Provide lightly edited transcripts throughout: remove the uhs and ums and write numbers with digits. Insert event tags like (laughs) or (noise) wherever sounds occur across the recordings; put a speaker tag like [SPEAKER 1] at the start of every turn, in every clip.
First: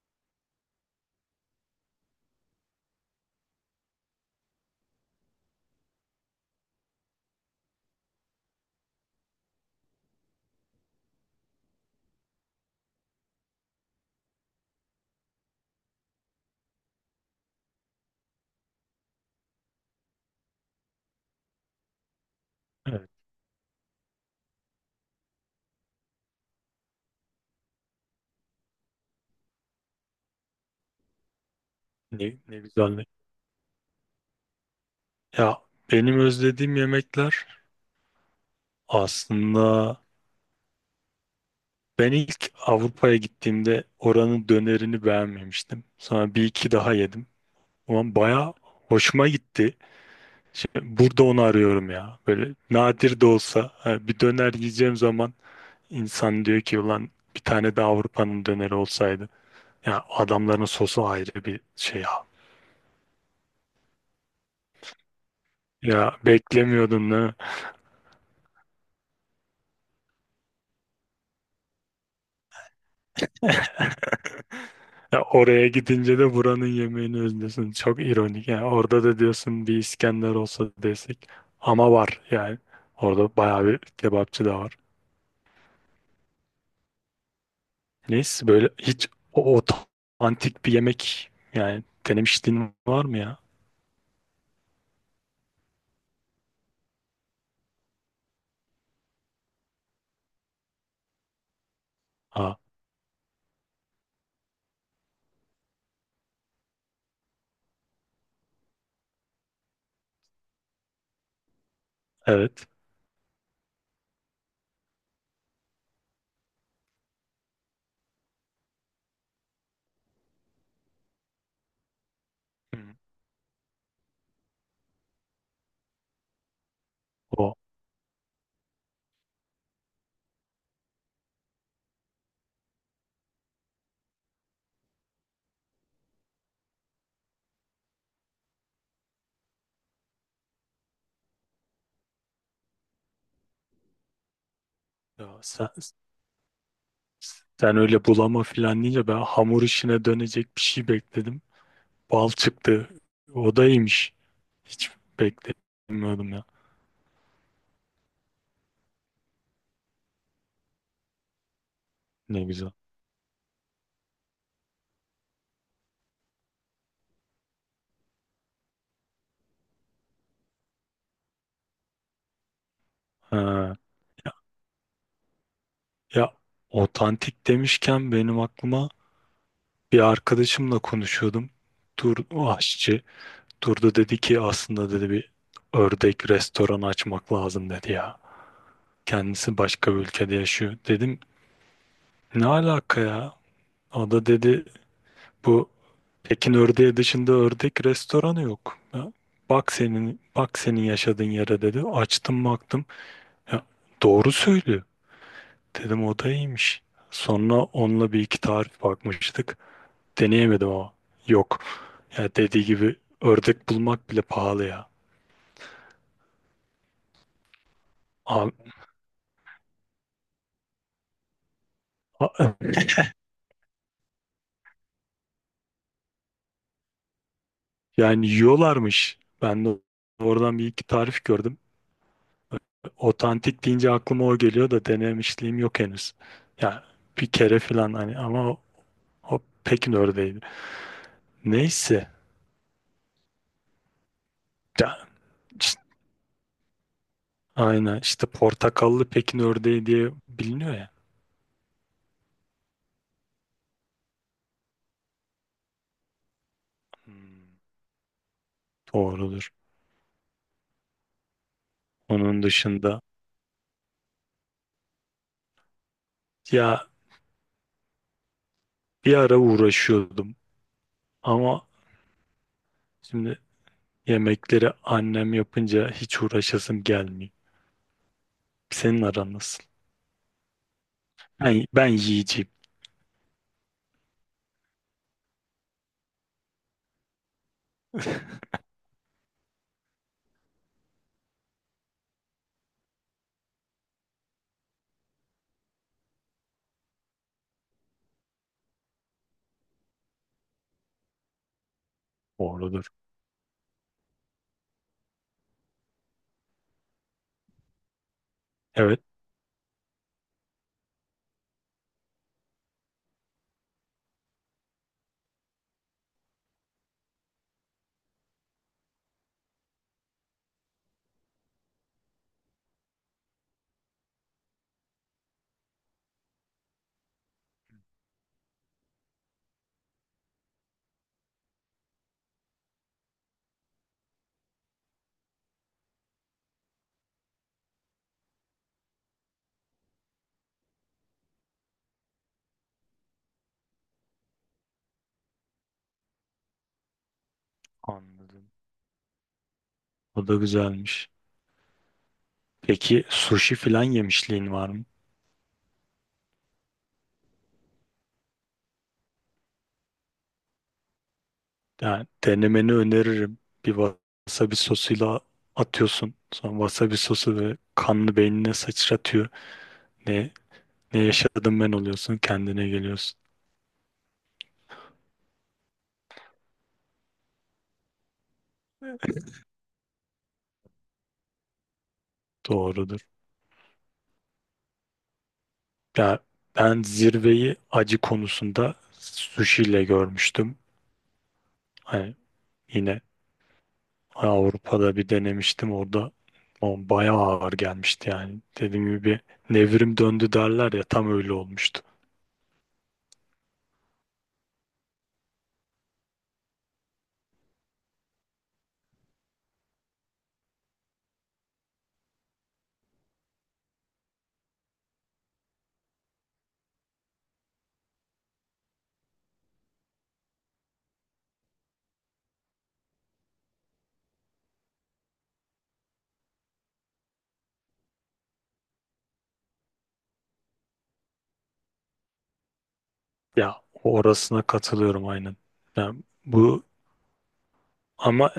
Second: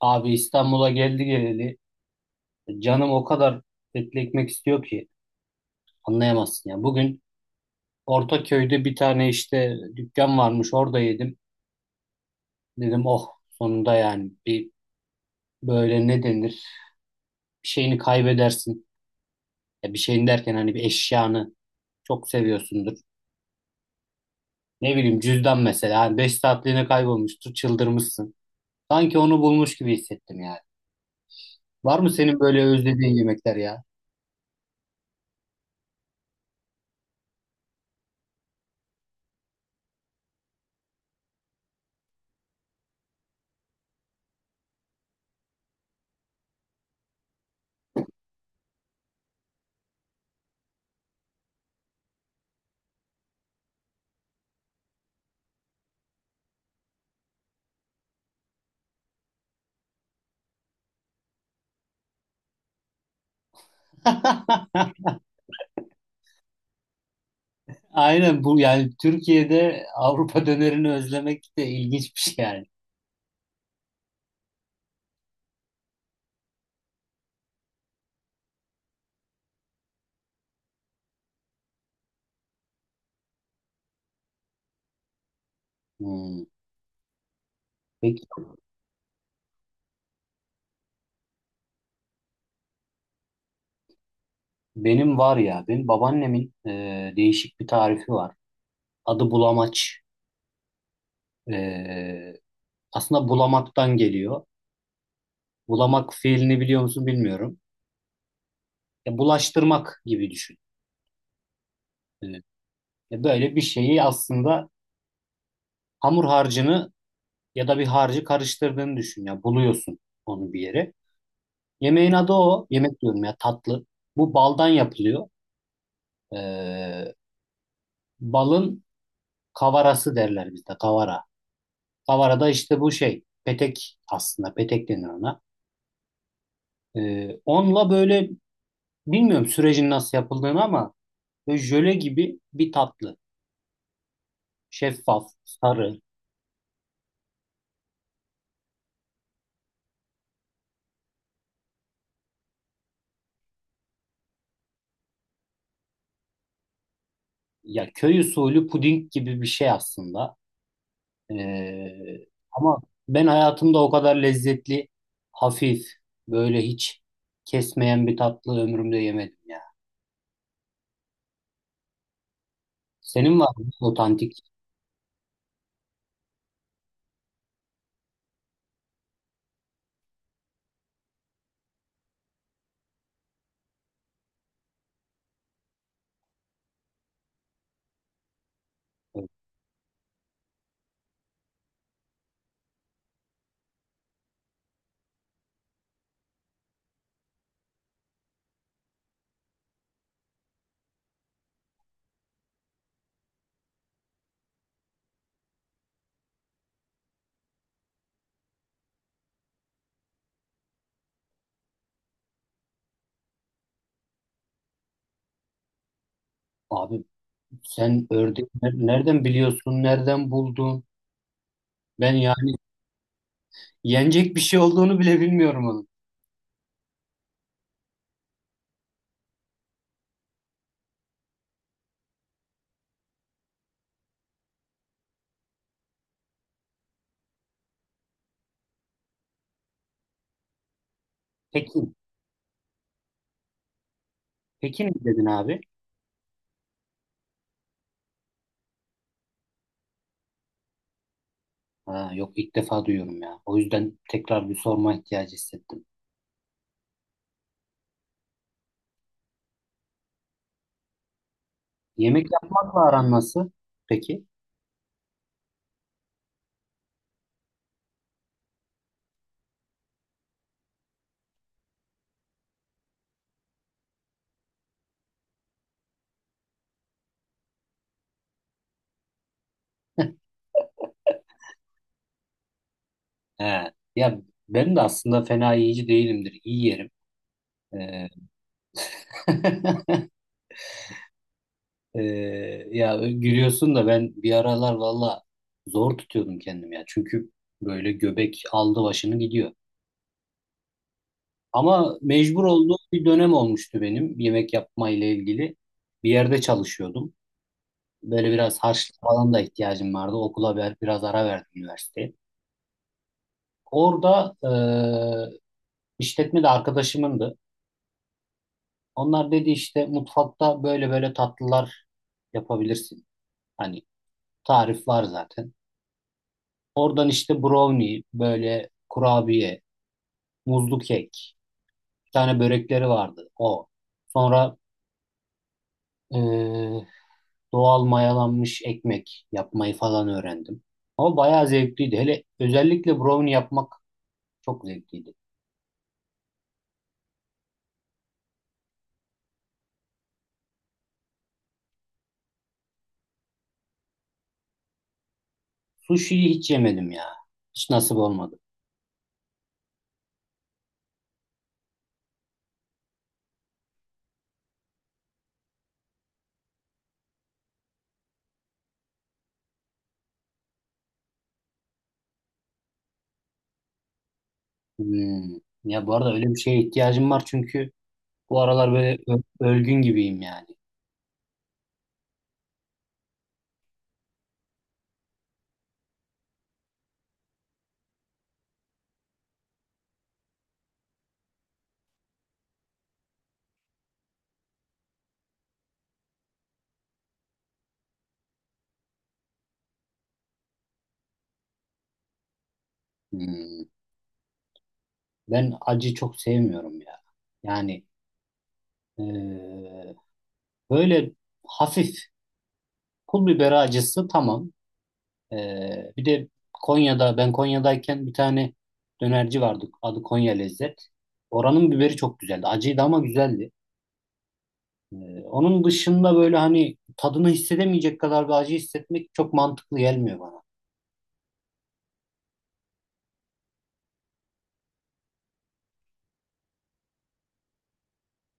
[SPEAKER 1] Abi İstanbul'a geldi geleli canım o kadar etli ekmek istiyor ki anlayamazsın ya. Bugün Ortaköy'de bir tane işte dükkan varmış orada yedim. Dedim oh sonunda yani bir böyle ne denir bir şeyini kaybedersin. Ya bir şeyini derken hani bir eşyanı çok seviyorsundur.
[SPEAKER 2] Evet,
[SPEAKER 1] Ne bileyim cüzdan mesela hani 5 saatliğine kaybolmuştur çıldırmışsın. Sanki onu bulmuş gibi hissettim yani. Var mı
[SPEAKER 2] ne,
[SPEAKER 1] senin
[SPEAKER 2] ne
[SPEAKER 1] böyle
[SPEAKER 2] güzel.
[SPEAKER 1] özlediğin yemekler ya?
[SPEAKER 2] Ya benim özlediğim yemekler aslında ben ilk Avrupa'ya gittiğimde oranın dönerini beğenmemiştim. Sonra bir iki daha yedim. Ama baya hoşuma gitti. Şimdi burada onu arıyorum ya. Böyle nadir de olsa ha, bir döner yiyeceğim zaman insan diyor ki ulan bir tane de Avrupa'nın döneri olsaydı. Ya adamların sosu ayrı bir şey ya.
[SPEAKER 1] (laughs)
[SPEAKER 2] Ya beklemiyordun değil mi?
[SPEAKER 1] Aynen bu yani Türkiye'de Avrupa (laughs) dönerini özlemek de ilginç bir şey yani.
[SPEAKER 2] (laughs) Ya oraya gidince de buranın yemeğini özlüyorsun. Çok ironik. Yani orada da diyorsun bir İskender olsa desek. Ama var yani. Orada bayağı bir kebapçı da var.
[SPEAKER 1] Hmm. Peki,
[SPEAKER 2] Neyse böyle hiç o antik bir yemek yani denemişliğin var mı ya?
[SPEAKER 1] benim var ya, benim babaannemin değişik bir tarifi var. Adı bulamaç. E,
[SPEAKER 2] Ha,
[SPEAKER 1] aslında bulamaktan geliyor. Bulamak fiilini biliyor musun bilmiyorum. Ya, bulaştırmak gibi düşün. E,
[SPEAKER 2] evet.
[SPEAKER 1] ya böyle bir şeyi aslında hamur harcını ya da bir harcı karıştırdığını düşün. Ya buluyorsun onu bir yere. Yemeğin adı o.
[SPEAKER 2] Hı.
[SPEAKER 1] Yemek diyorum ya, tatlı. Bu baldan yapılıyor. Ee,
[SPEAKER 2] O
[SPEAKER 1] balın kavarası derler bizde, kavara. Kavara da işte bu şey petek, aslında petek denir ona. Onunla böyle bilmiyorum sürecin nasıl yapıldığını, ama böyle jöle gibi bir tatlı.
[SPEAKER 2] ya
[SPEAKER 1] Şeffaf,
[SPEAKER 2] sen,
[SPEAKER 1] sarı.
[SPEAKER 2] sen öyle bulama filan deyince ben hamur işine dönecek bir şey bekledim. Bal çıktı. O da iyiymiş. Hiç beklemiyordum ya.
[SPEAKER 1] Ya köy usulü puding gibi bir şey aslında.
[SPEAKER 2] Ne güzel.
[SPEAKER 1] Ama ben hayatımda o kadar lezzetli, hafif, böyle hiç kesmeyen bir tatlı ömrümde yemedim ya. Senin var mı
[SPEAKER 2] Ha.
[SPEAKER 1] otantik?
[SPEAKER 2] Ya otantik demişken benim aklıma bir arkadaşımla konuşuyordum. Tur o aşçı. Turda dedi ki aslında dedi bir ördek restoranı açmak lazım dedi ya. Kendisi başka bir ülkede yaşıyor. Dedim ne alaka ya? O da dedi bu Pekin ördeği dışında ördek restoranı yok. Ya, bak senin bak senin yaşadığın yere dedi. Açtım baktım. Ya, doğru söylüyor. Dedim o da iyiymiş. Sonra onunla bir iki tarif bakmıştık. Deneyemedim ama. Yok. Ya dediği gibi ördek bulmak bile pahalı ya.
[SPEAKER 1] Abi, sen ördeği
[SPEAKER 2] A-
[SPEAKER 1] nereden biliyorsun? Nereden buldun? Ben yani
[SPEAKER 2] a-
[SPEAKER 1] yenecek bir şey olduğunu bile bilmiyorum onun.
[SPEAKER 2] yani yiyorlarmış. Ben de oradan bir iki tarif gördüm. Otantik deyince aklıma o geliyor da denemişliğim yok henüz. Ya bir kere falan hani ama o Pekin ördeğiydi.
[SPEAKER 1] Pekin.
[SPEAKER 2] Neyse.
[SPEAKER 1] Pekin
[SPEAKER 2] Ya,
[SPEAKER 1] mi dedin abi?
[SPEAKER 2] işte- aynen işte portakallı Pekin ördeği diye biliniyor ya.
[SPEAKER 1] Ha, yok, ilk defa duyuyorum ya. O yüzden tekrar bir sorma ihtiyacı hissettim.
[SPEAKER 2] Hmm, doğrudur.
[SPEAKER 1] Yemek
[SPEAKER 2] Onun
[SPEAKER 1] yapmakla
[SPEAKER 2] dışında
[SPEAKER 1] aran nasıl? Peki.
[SPEAKER 2] ya bir ara uğraşıyordum ama şimdi yemekleri annem yapınca hiç uğraşasım gelmiyor. Senin aran nasıl? Ben yiyeceğim.
[SPEAKER 1] He. Ya ben de aslında fena yiyici değilimdir. İyi yerim. Ee, (laughs) Ee, ya gülüyorsun da ben bir aralar valla zor tutuyordum kendim ya. Çünkü böyle göbek aldı başını gidiyor. Ama mecbur olduğum
[SPEAKER 2] Doğrudur.
[SPEAKER 1] bir dönem olmuştu benim yemek yapma ile ilgili. Bir yerde çalışıyordum. Böyle biraz
[SPEAKER 2] Evet.
[SPEAKER 1] harçlık falan da ihtiyacım vardı. Okula biraz ara verdim üniversiteye. Orada işletme de arkadaşımındı. Onlar dedi işte mutfakta böyle böyle tatlılar yapabilirsin. Hani tarif var zaten. Oradan işte brownie, böyle kurabiye, muzlu kek, bir tane börekleri vardı o. Sonra doğal mayalanmış ekmek yapmayı falan öğrendim. Ama bayağı zevkliydi. Hele özellikle brownie yapmak çok zevkliydi.
[SPEAKER 2] Anladım. O da güzelmiş. Peki sushi falan yemişliğin var mı?
[SPEAKER 1] Sushi'yi hiç yemedim ya. Hiç nasip olmadı.
[SPEAKER 2] Yani denemeni öneririm. Bir wasabi sosuyla atıyorsun. Sonra wasabi sosu ve kanlı beynine sıçratıyor. Ne, ne yaşadım ben oluyorsun. Kendine geliyorsun.
[SPEAKER 1] Hmm. Ya bu arada öyle bir şeye ihtiyacım var, çünkü bu aralar böyle ölgün gibiyim yani.
[SPEAKER 2] Doğrudur. Ya ben zirveyi acı konusunda sushi ile görmüştüm. Hani yine Avrupa'da bir denemiştim orada. O bayağı ağır gelmişti yani. Dediğim gibi bir nevrim döndü derler ya tam öyle olmuştu.
[SPEAKER 1] Hmm. Ben acı çok sevmiyorum ya. Yani eee, böyle hafif pul biber acısı tamam. Bir de Konya'da, ben Konya'dayken bir tane dönerci vardı. Adı Konya Lezzet. Oranın biberi çok güzeldi. Acıydı ama güzeldi. Ee, onun dışında böyle hani tadını hissedemeyecek kadar bir acı hissetmek çok mantıklı gelmiyor bana.
[SPEAKER 2] Ya orasına katılıyorum aynen. Yani bu ama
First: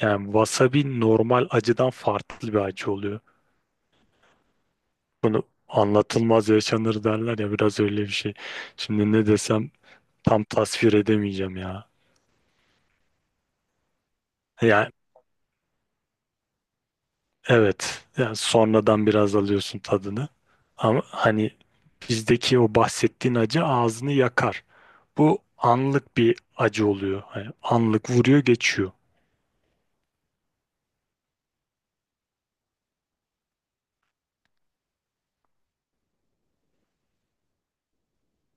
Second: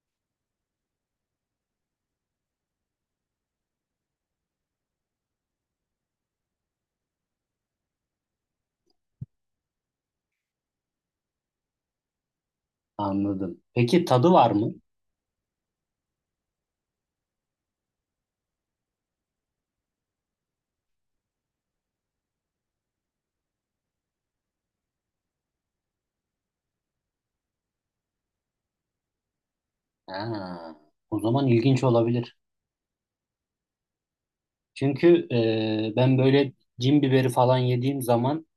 [SPEAKER 2] yani wasabi normal acıdan farklı bir acı oluyor. Bunu anlatılmaz yaşanır derler ya biraz öyle bir şey. Şimdi ne desem tam tasvir edemeyeceğim ya.
[SPEAKER 1] Anladım. Peki tadı var mı?
[SPEAKER 2] Yani evet. Yani sonradan biraz alıyorsun tadını. Ama hani bizdeki o bahsettiğin acı ağzını yakar. Bu anlık bir acı oluyor. Hani anlık vuruyor geçiyor.
[SPEAKER 1] Ha, o zaman ilginç olabilir. Çünkü ben böyle cin biberi falan yediğim zaman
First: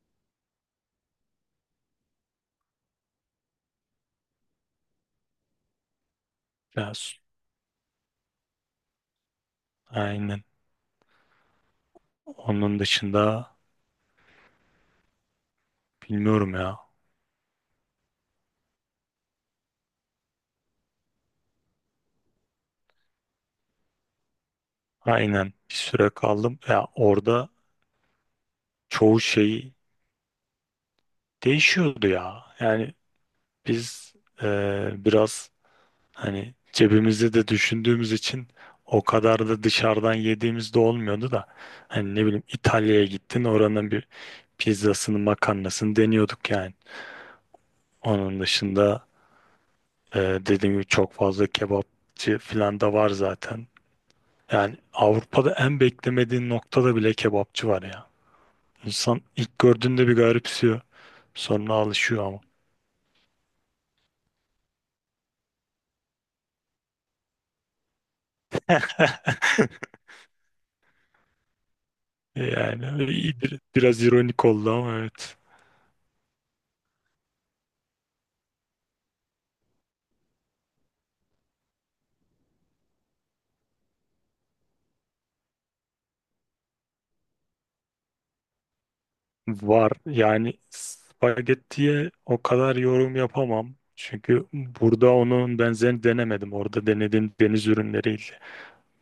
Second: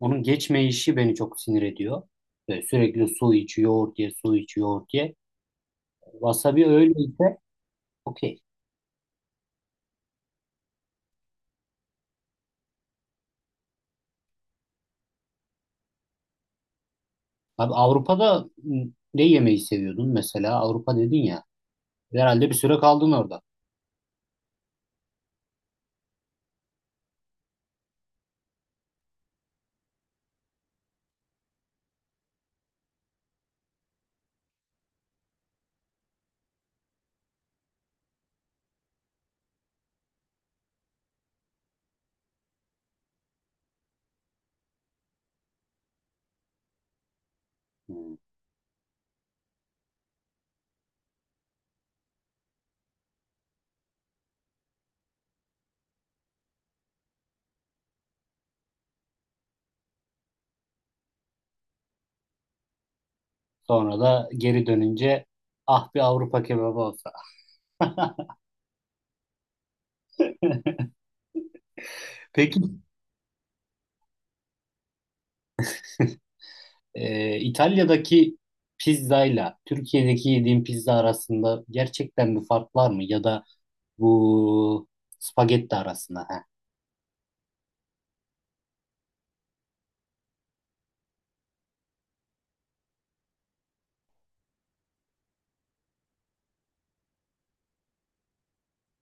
[SPEAKER 1] onun geçmeyişi beni çok sinir ediyor. Böyle sürekli su iç, yoğurt ye, su iç, yoğurt ye. Wasabi
[SPEAKER 2] Biraz.
[SPEAKER 1] öyleyse okey.
[SPEAKER 2] Aynen. Onun dışında bilmiyorum ya.
[SPEAKER 1] Abi, Avrupa'da ne yemeği seviyordun mesela? Avrupa dedin ya. Herhalde bir süre kaldın orada.
[SPEAKER 2] Aynen. Bir süre kaldım. Ya orada çoğu şey değişiyordu ya. Yani biz biraz hani cebimizde de düşündüğümüz için o kadar da dışarıdan yediğimiz de olmuyordu da hani ne bileyim İtalya'ya gittin oranın bir pizzasını makarnasını deniyorduk yani.
[SPEAKER 1] Hmm.
[SPEAKER 2] Onun dışında dediğim gibi çok fazla kebapçı falan da var zaten. Yani Avrupa'da en beklemediğin noktada bile kebapçı var ya. İnsan ilk gördüğünde bir garipsiyor. Sonra alışıyor ama.
[SPEAKER 1] Sonra da geri dönünce, ah bir Avrupa kebabı olsa. (laughs)
[SPEAKER 2] (laughs)
[SPEAKER 1] Peki
[SPEAKER 2] Yani biraz ironik oldu ama evet.
[SPEAKER 1] İtalya'daki pizzayla Türkiye'deki yediğin pizza arasında gerçekten bir fark var mı? Ya da bu spagetti arasında. He.
[SPEAKER 2] Var. Yani spagettiye o kadar yorum yapamam. Çünkü burada onun benzerini denemedim. Orada denediğim deniz ürünleriyle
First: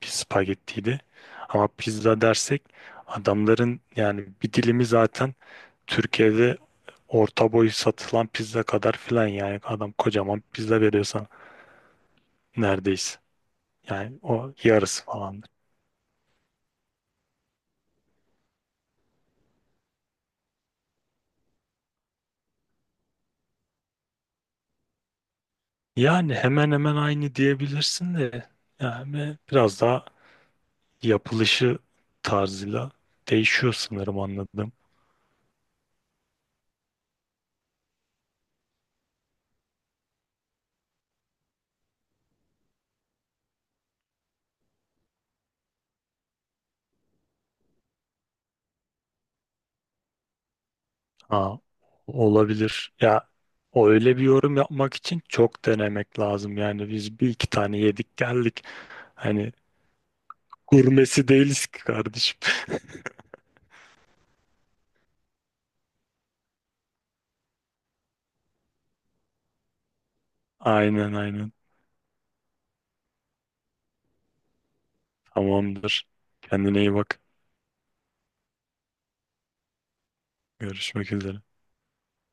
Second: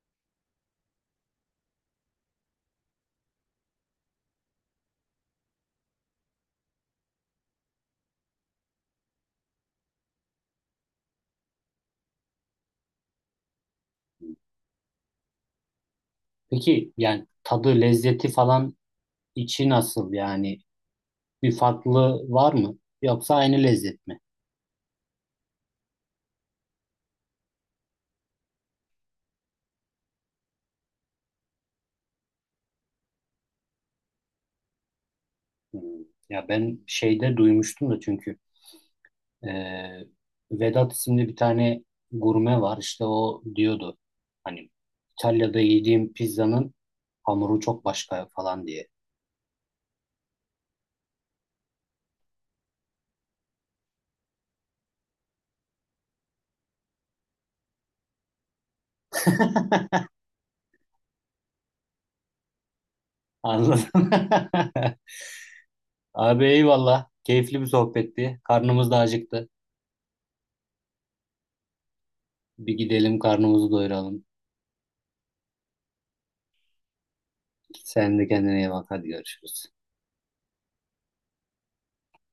[SPEAKER 2] bir spagettiydi. Ama pizza dersek adamların yani bir dilimi zaten Türkiye'de orta boy satılan pizza kadar filan yani adam kocaman pizza veriyor sana neredeyse. Yani o yarısı falan.
[SPEAKER 1] Peki yani tadı, lezzeti falan, içi nasıl yani? Bir farklı var mı? Yoksa aynı lezzet mi?
[SPEAKER 2] Yani hemen hemen aynı diyebilirsin de yani biraz daha yapılışı tarzıyla değişiyor sanırım anladım.
[SPEAKER 1] Hmm. Ya ben şeyde duymuştum da, çünkü e, Vedat isimli bir tane gurme var, işte o diyordu hani İtalya'da yediğim pizzanın hamuru çok başka falan diye.
[SPEAKER 2] Ha, olabilir. Ya o öyle bir yorum yapmak için çok denemek lazım. Yani biz bir iki tane yedik geldik. Hani
[SPEAKER 1] (laughs)
[SPEAKER 2] gurmesi değiliz ki kardeşim. (laughs)
[SPEAKER 1] Anladım. (laughs) Abi eyvallah. Keyifli bir sohbetti. Karnımız da acıktı.
[SPEAKER 2] Aynen, aynen.
[SPEAKER 1] Bir gidelim karnımızı doyuralım.
[SPEAKER 2] Tamamdır. Kendine iyi bak.
[SPEAKER 1] Sen de kendine iyi bak. Hadi görüşürüz.
[SPEAKER 2] Görüşmek üzere.